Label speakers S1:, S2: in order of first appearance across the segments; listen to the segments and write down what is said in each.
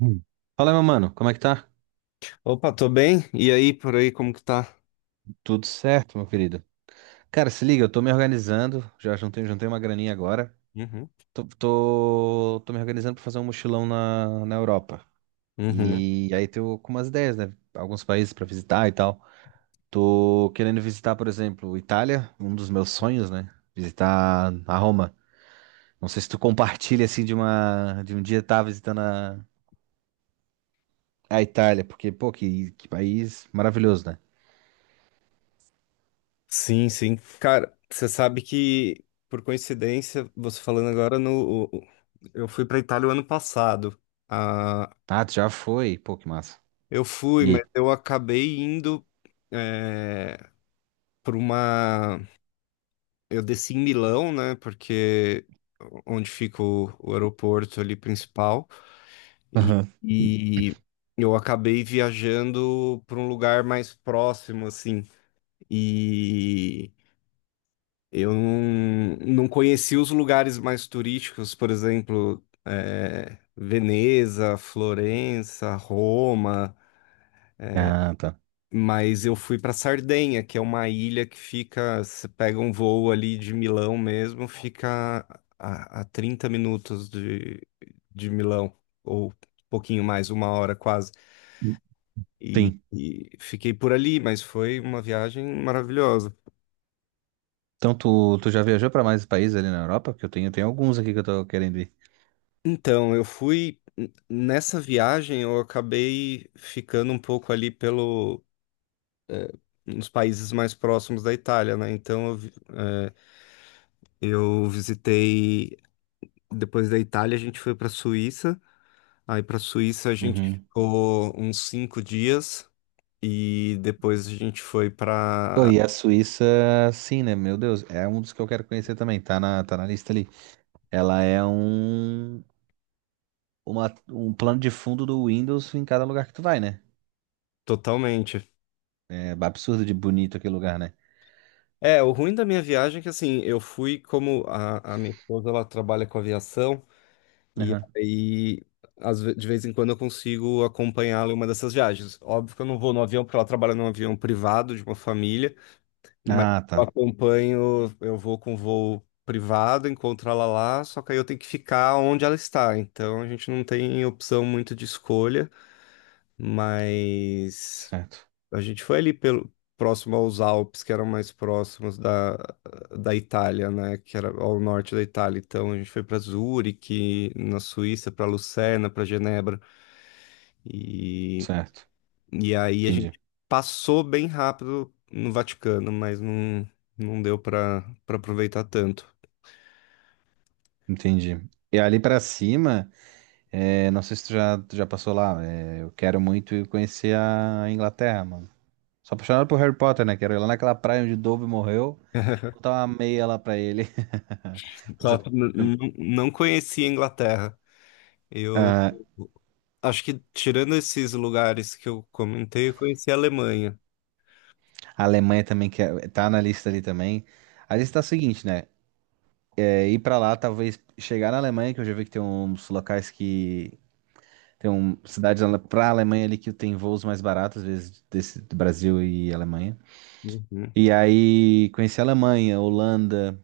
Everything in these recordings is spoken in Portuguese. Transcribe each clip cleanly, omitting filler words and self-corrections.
S1: Hum. Fala, meu mano, como é que tá?
S2: Opa, tô bem? E aí, por aí, como que tá?
S1: Tudo certo, meu querido? Cara, se liga, eu tô me organizando, já juntei uma graninha agora.
S2: Uhum.
S1: Tô me organizando pra fazer um mochilão na Europa.
S2: Uhum.
S1: E aí tô com umas ideias, né? Alguns países pra visitar e tal. Tô querendo visitar, por exemplo, Itália, um dos meus sonhos, né? Visitar a Roma. Não sei se tu compartilha, assim, de um dia estar visitando a Itália, porque, pô, que país maravilhoso, né?
S2: Sim, sim. Cara, você sabe que, por coincidência, você falando agora no. O- eu fui pra Itália o ano passado. Ah,
S1: Ah, tu já foi? Pô, que massa.
S2: eu fui, mas
S1: E
S2: eu acabei indo é, pra uma. Eu desci em Milão, né? Porque onde fica o aeroporto ali principal. E,
S1: aí?
S2: e eu acabei viajando pra um lugar mais próximo, assim. E eu não conheci os lugares mais turísticos, por exemplo, Veneza, Florença, Roma,
S1: Ah, tá.
S2: mas eu fui para Sardenha, que é uma ilha que fica, você pega um voo ali de Milão mesmo, fica a 30 minutos de Milão, ou um pouquinho mais, uma hora quase. E,
S1: Sim.
S2: e fiquei por ali, mas foi uma viagem maravilhosa.
S1: Então tu já viajou pra mais países ali na Europa? Porque eu tenho, tem alguns aqui que eu tô querendo ir.
S2: Então, eu fui nessa viagem, eu acabei ficando um pouco ali pelo eh, nos países mais próximos da Itália, né? Então, eu visitei depois da Itália, a gente foi para Suíça. Aí para Suíça a gente
S1: Uhum.
S2: ficou uns 5 dias e depois a gente foi
S1: Pô,
S2: para
S1: e a Suíça, sim, né? Meu Deus, é um dos que eu quero conhecer também. Tá na lista ali. Ela é um plano de fundo do Windows em cada lugar que tu vai, né?
S2: totalmente.
S1: É absurdo de bonito aquele lugar, né?
S2: É, o ruim da minha viagem é que assim, eu fui como a minha esposa ela trabalha com aviação. E
S1: Aham.
S2: aí, de vez em quando eu consigo acompanhá-la em uma dessas viagens. Óbvio que eu não vou no avião, porque ela trabalha num avião privado de uma família, mas
S1: Ah,
S2: eu
S1: tá.
S2: acompanho, eu vou com voo privado, encontro ela lá, só que aí eu tenho que ficar onde ela está. Então a gente não tem opção muito de escolha, mas.
S1: Certo.
S2: A gente foi ali pelo, próximo aos Alpes, que eram mais próximos da Itália, né? Que era ao norte da Itália. Então a gente foi para Zurique, na Suíça, para Lucerna, para Genebra. E,
S1: Certo.
S2: e aí a
S1: Entendi.
S2: gente passou bem rápido no Vaticano, mas não deu para aproveitar tanto.
S1: Entendi. E ali pra cima, é, não sei se tu já passou lá. É, eu quero muito ir conhecer a Inglaterra, mano. Sou apaixonado por Harry Potter, né? Quero ir lá naquela praia onde Dobby morreu, botar uma meia lá pra ele. Mas
S2: Só que não conhecia a Inglaterra. Eu acho que tirando esses lugares que eu comentei, eu conheci a Alemanha.
S1: a Alemanha também quer, tá na lista ali também. A lista tá a seguinte, né? É, ir pra lá, talvez chegar na Alemanha, que eu já vi que tem uns locais que. Tem um, cidades pra Alemanha ali que tem voos mais baratos, às vezes, desse, do Brasil e Alemanha.
S2: Uhum.
S1: E aí conhecer a Alemanha, Holanda,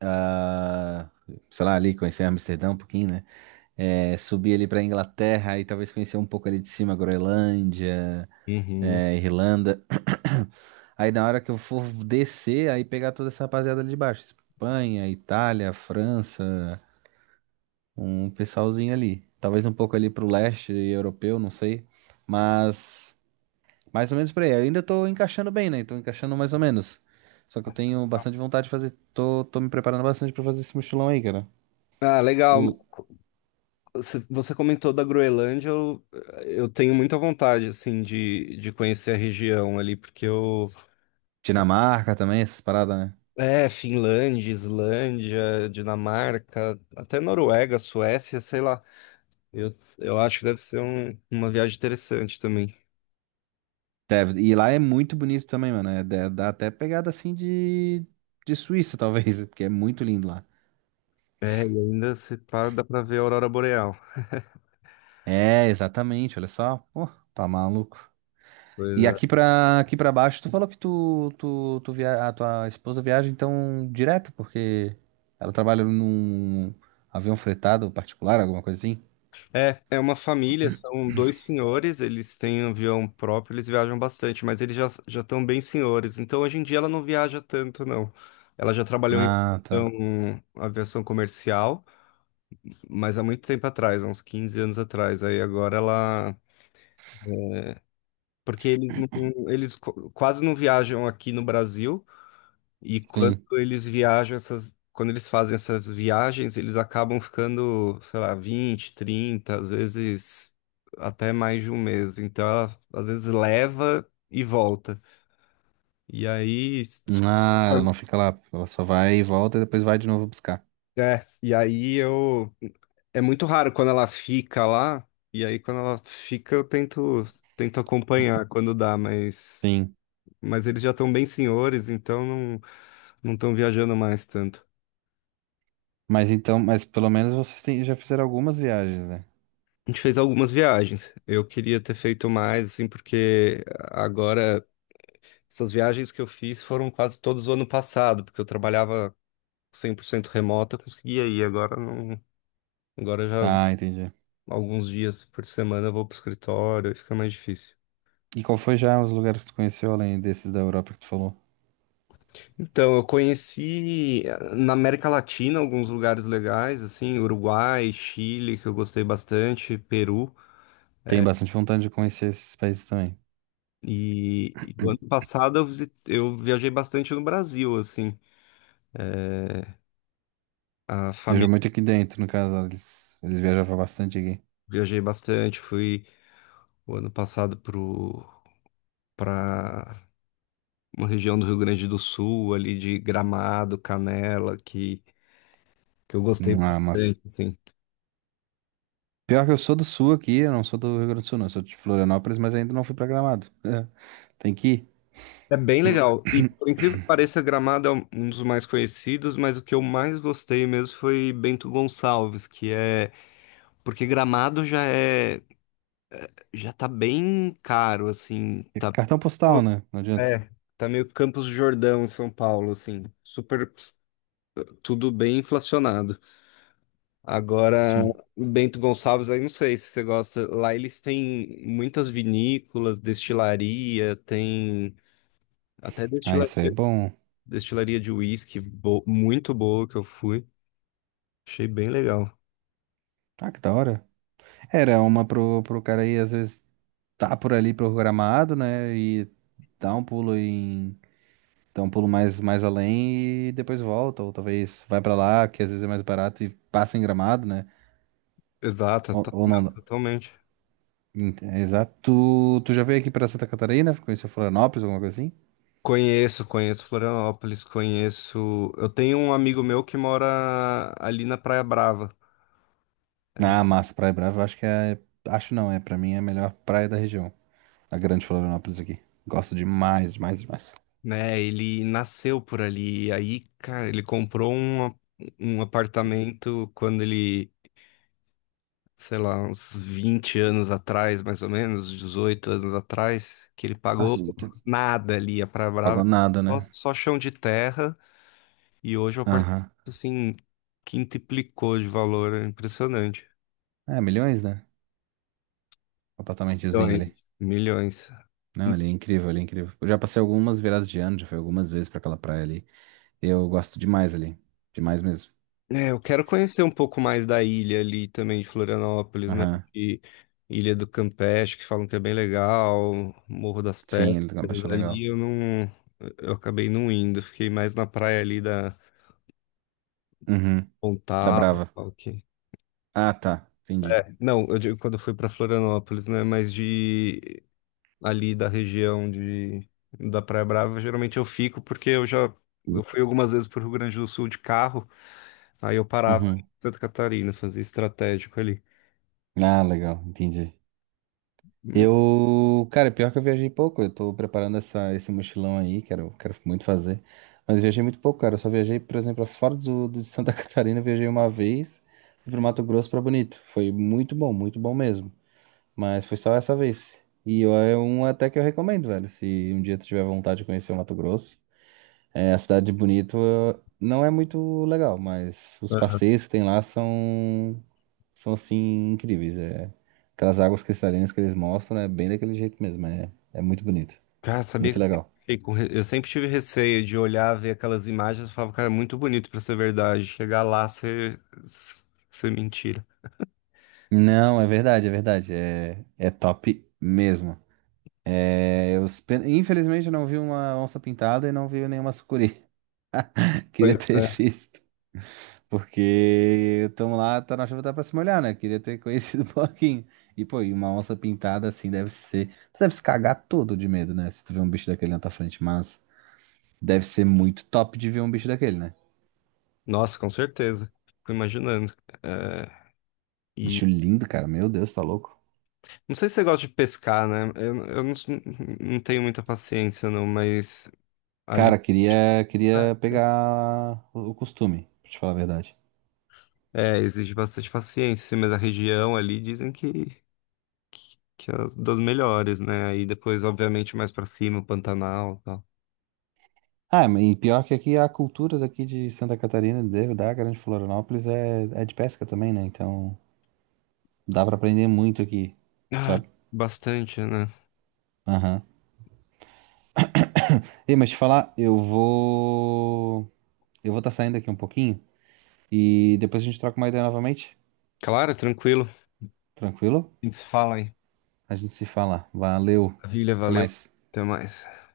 S1: ah, sei lá, ali, conhecer Amsterdã um pouquinho, né? É, subir ali para Inglaterra e talvez conhecer um pouco ali de cima, Groenlândia,
S2: Uhum.
S1: é, Irlanda. Aí na hora que eu for descer, aí pegar toda essa rapaziada ali de baixo, Espanha, Itália, França, um pessoalzinho ali. Talvez um pouco ali pro leste europeu, não sei, mas mais ou menos por aí. Eu ainda tô encaixando bem, né? Tô encaixando mais ou menos. Só que eu tenho bastante vontade de fazer, tô me preparando bastante pra fazer esse mochilão aí, cara.
S2: Ah, legal.
S1: O
S2: Você comentou da Groenlândia, eu tenho muita vontade, assim, de conhecer a região ali, porque eu...
S1: Dinamarca também, essas paradas, né?
S2: É, Finlândia, Islândia, Dinamarca, até Noruega, Suécia, sei lá. Eu acho que deve ser uma viagem interessante também.
S1: Deve. E lá é muito bonito também, mano. É, dá até pegada assim de Suíça, talvez, porque é muito lindo lá.
S2: É, e ainda se pá, dá pra ver a aurora boreal.
S1: É, exatamente, olha só. Pô, tá maluco.
S2: Pois
S1: E
S2: é.
S1: aqui pra baixo, tu falou que tu via, a tua esposa viaja então direto, porque ela trabalha num avião fretado particular, alguma coisa assim?
S2: É, uma família, são dois senhores, eles têm avião próprio, eles viajam bastante, mas eles já estão bem senhores. Então hoje em dia ela não viaja tanto, não. Ela já trabalhou em
S1: Ah, tá.
S2: aviação, aviação comercial, mas há muito tempo atrás, há uns 15 anos atrás. Aí agora ela, porque eles não, quase não viajam aqui no Brasil. E quando
S1: Sim.
S2: quando eles fazem essas viagens, eles acabam ficando, sei lá, 20, 30, às vezes até mais de um mês. Então, ela, às vezes leva e volta. E aí,
S1: Ah, ela não fica lá. Ela só vai e volta e depois vai de novo buscar.
S2: é, e aí eu é muito raro quando ela fica lá, e aí quando ela fica eu tento acompanhar quando dá, mas
S1: Sim.
S2: mas eles já estão bem senhores, então não estão viajando mais tanto.
S1: Mas então, mas pelo menos vocês têm, já fizeram algumas viagens, né?
S2: A gente fez algumas viagens. Eu queria ter feito mais, assim, porque agora essas viagens que eu fiz foram quase todas o ano passado, porque eu trabalhava 100% remoto, eu conseguia ir. Agora não, agora já
S1: Tá, entendi.
S2: alguns dias por semana eu vou pro escritório e fica mais difícil.
S1: E qual foi já os lugares que tu conheceu além desses da Europa que tu falou?
S2: Então, eu conheci na América Latina alguns lugares legais, assim, Uruguai, Chile, que eu gostei bastante, Peru.
S1: Tem bastante vontade de conhecer esses países também.
S2: E o ano passado eu viajei bastante no Brasil, assim. eh, A
S1: Viajou
S2: família,
S1: muito aqui dentro, no caso, eles viajavam bastante aqui.
S2: viajei bastante, fui o ano passado pro para uma região do Rio Grande do Sul, ali de Gramado, Canela, que eu gostei
S1: Ah, mas
S2: bastante, assim.
S1: pior que eu sou do sul aqui, eu não sou do Rio Grande do Sul, não. Eu sou de Florianópolis, mas ainda não fui pra Gramado. Tem que ir.
S2: É bem legal. E por incrível que pareça, Gramado é um dos mais conhecidos, mas o que eu mais gostei mesmo foi Bento Gonçalves, que é porque Gramado já tá bem caro, assim,
S1: É cartão postal, né? Não adianta.
S2: é, tá meio Campos do Jordão em São Paulo, assim, super tudo bem inflacionado. Agora,
S1: Sim.
S2: Bento Gonçalves, aí não sei se você gosta. Lá eles têm muitas vinícolas, destilaria, tem até
S1: Ah, isso aí é
S2: destilaria,
S1: bom.
S2: destilaria de uísque muito boa que eu fui. Achei bem legal.
S1: Ah, que da hora. Era uma pro cara aí, às vezes, tá por ali pro Gramado, né? E dá um pulo. Então, pulo mais, mais além e depois volta, ou talvez vai pra lá, que às vezes é mais barato e passa em Gramado, né?
S2: Exato,
S1: Ou
S2: não,
S1: não.
S2: totalmente.
S1: Exato. Tu já veio aqui pra Santa Catarina? Conheceu Florianópolis, alguma coisa assim?
S2: Conheço, conheço Florianópolis, conheço. Eu tenho um amigo meu que mora ali na Praia Brava, é,
S1: Ah, massa, Praia Brava, eu acho que é. Acho não, é, pra mim é a melhor praia da região. A grande Florianópolis aqui. Gosto demais, demais, demais.
S2: né? Ele nasceu por ali. E aí, cara, ele comprou um apartamento quando ele sei lá, uns 20 anos atrás, mais ou menos, 18 anos atrás, que ele pagou
S1: Nossa,
S2: nada ali, a Praia Brava,
S1: pagou nada, né?
S2: só chão de terra, e hoje é o apartamento,
S1: Aham.
S2: assim, quintuplicou de valor, é impressionante.
S1: É, milhões, né? O apartamentozinho ali.
S2: Milhões. Milhões.
S1: Não, ele é incrível, ele é incrível. Eu já passei algumas viradas de ano, já fui algumas vezes pra aquela praia ali. Eu gosto demais ali. Demais mesmo.
S2: É, eu quero conhecer um pouco mais da ilha ali também de Florianópolis, né?
S1: Aham.
S2: E Ilha do Campeche, que falam que é bem legal, Morro das
S1: Sim, ele tem uma
S2: Pedras,
S1: paixão legal.
S2: ali eu não, eu acabei não indo, fiquei mais na praia ali da
S1: Uhum. Da
S2: Pontal,
S1: Brava.
S2: ok.
S1: Ah, tá. Entendi.
S2: Não, eu digo quando eu fui para Florianópolis, né? Mas de ali da região de da Praia Brava, geralmente eu fico porque eu já eu fui algumas vezes para o Rio Grande do Sul de carro, aí eu parava em
S1: Uhum.
S2: Santa Catarina, fazia estratégico ali.
S1: Ah, legal. Entendi.
S2: Hum,
S1: Eu, cara, pior que eu viajei pouco. Eu tô preparando essa, esse mochilão aí, quero, quero muito fazer. Mas eu viajei muito pouco, cara. Eu só viajei, por exemplo, fora de Santa Catarina, eu viajei uma vez. Fui pro Mato Grosso pra Bonito. Foi muito bom mesmo. Mas foi só essa vez. E é um até que eu recomendo, velho. Se um dia tu tiver vontade de conhecer o Mato Grosso. É, a cidade de Bonito não é muito legal, mas
S2: é.
S1: os passeios que tem lá são, são assim, incríveis. É, aquelas águas cristalinas que eles mostram é bem daquele jeito mesmo. É, é muito bonito,
S2: Cara, sabia
S1: muito
S2: que eu sempre,
S1: legal.
S2: fiquei com re- eu sempre tive receio de olhar, ver aquelas imagens e falava, cara, é muito bonito para ser verdade. Chegar lá, ser mentira.
S1: Não, é verdade, é verdade. É, é top mesmo. É, eu, infelizmente eu não vi uma onça pintada e não vi nenhuma sucuri. Queria
S2: Pois
S1: ter
S2: é.
S1: visto. Porque estamos lá, tá na chuva, tá pra se molhar, né? Queria ter conhecido um pouquinho. E, pô, e uma onça pintada assim deve ser. Tu deve se cagar todo de medo, né? Se tu vê um bicho daquele na tua frente, mas deve ser muito top de ver um bicho daquele, né?
S2: Nossa, com certeza. Fico imaginando. É,
S1: Bicho lindo, cara. Meu Deus, tá louco.
S2: não sei se você gosta de pescar, né? Eu não tenho muita paciência, não, mas ali
S1: Cara, queria, queria pegar o costume, pra te falar a verdade.
S2: É. Exige bastante paciência, assim, mas a região ali dizem que é das melhores, né? Aí depois, obviamente, mais pra cima, o Pantanal e tal.
S1: Ah, e pior que aqui a cultura daqui de Santa Catarina, da Grande Florianópolis, é, é de pesca também, né? Então dá pra aprender muito aqui,
S2: Ah,
S1: sabe?
S2: bastante, né?
S1: Aham. Ei, mas te falar, eu vou. Eu vou estar saindo aqui um pouquinho e depois a gente troca uma ideia novamente.
S2: Claro, tranquilo.
S1: Tranquilo?
S2: A gente se fala aí.
S1: A gente se fala. Valeu.
S2: Maravilha,
S1: Até
S2: valeu.
S1: mais.
S2: Até mais.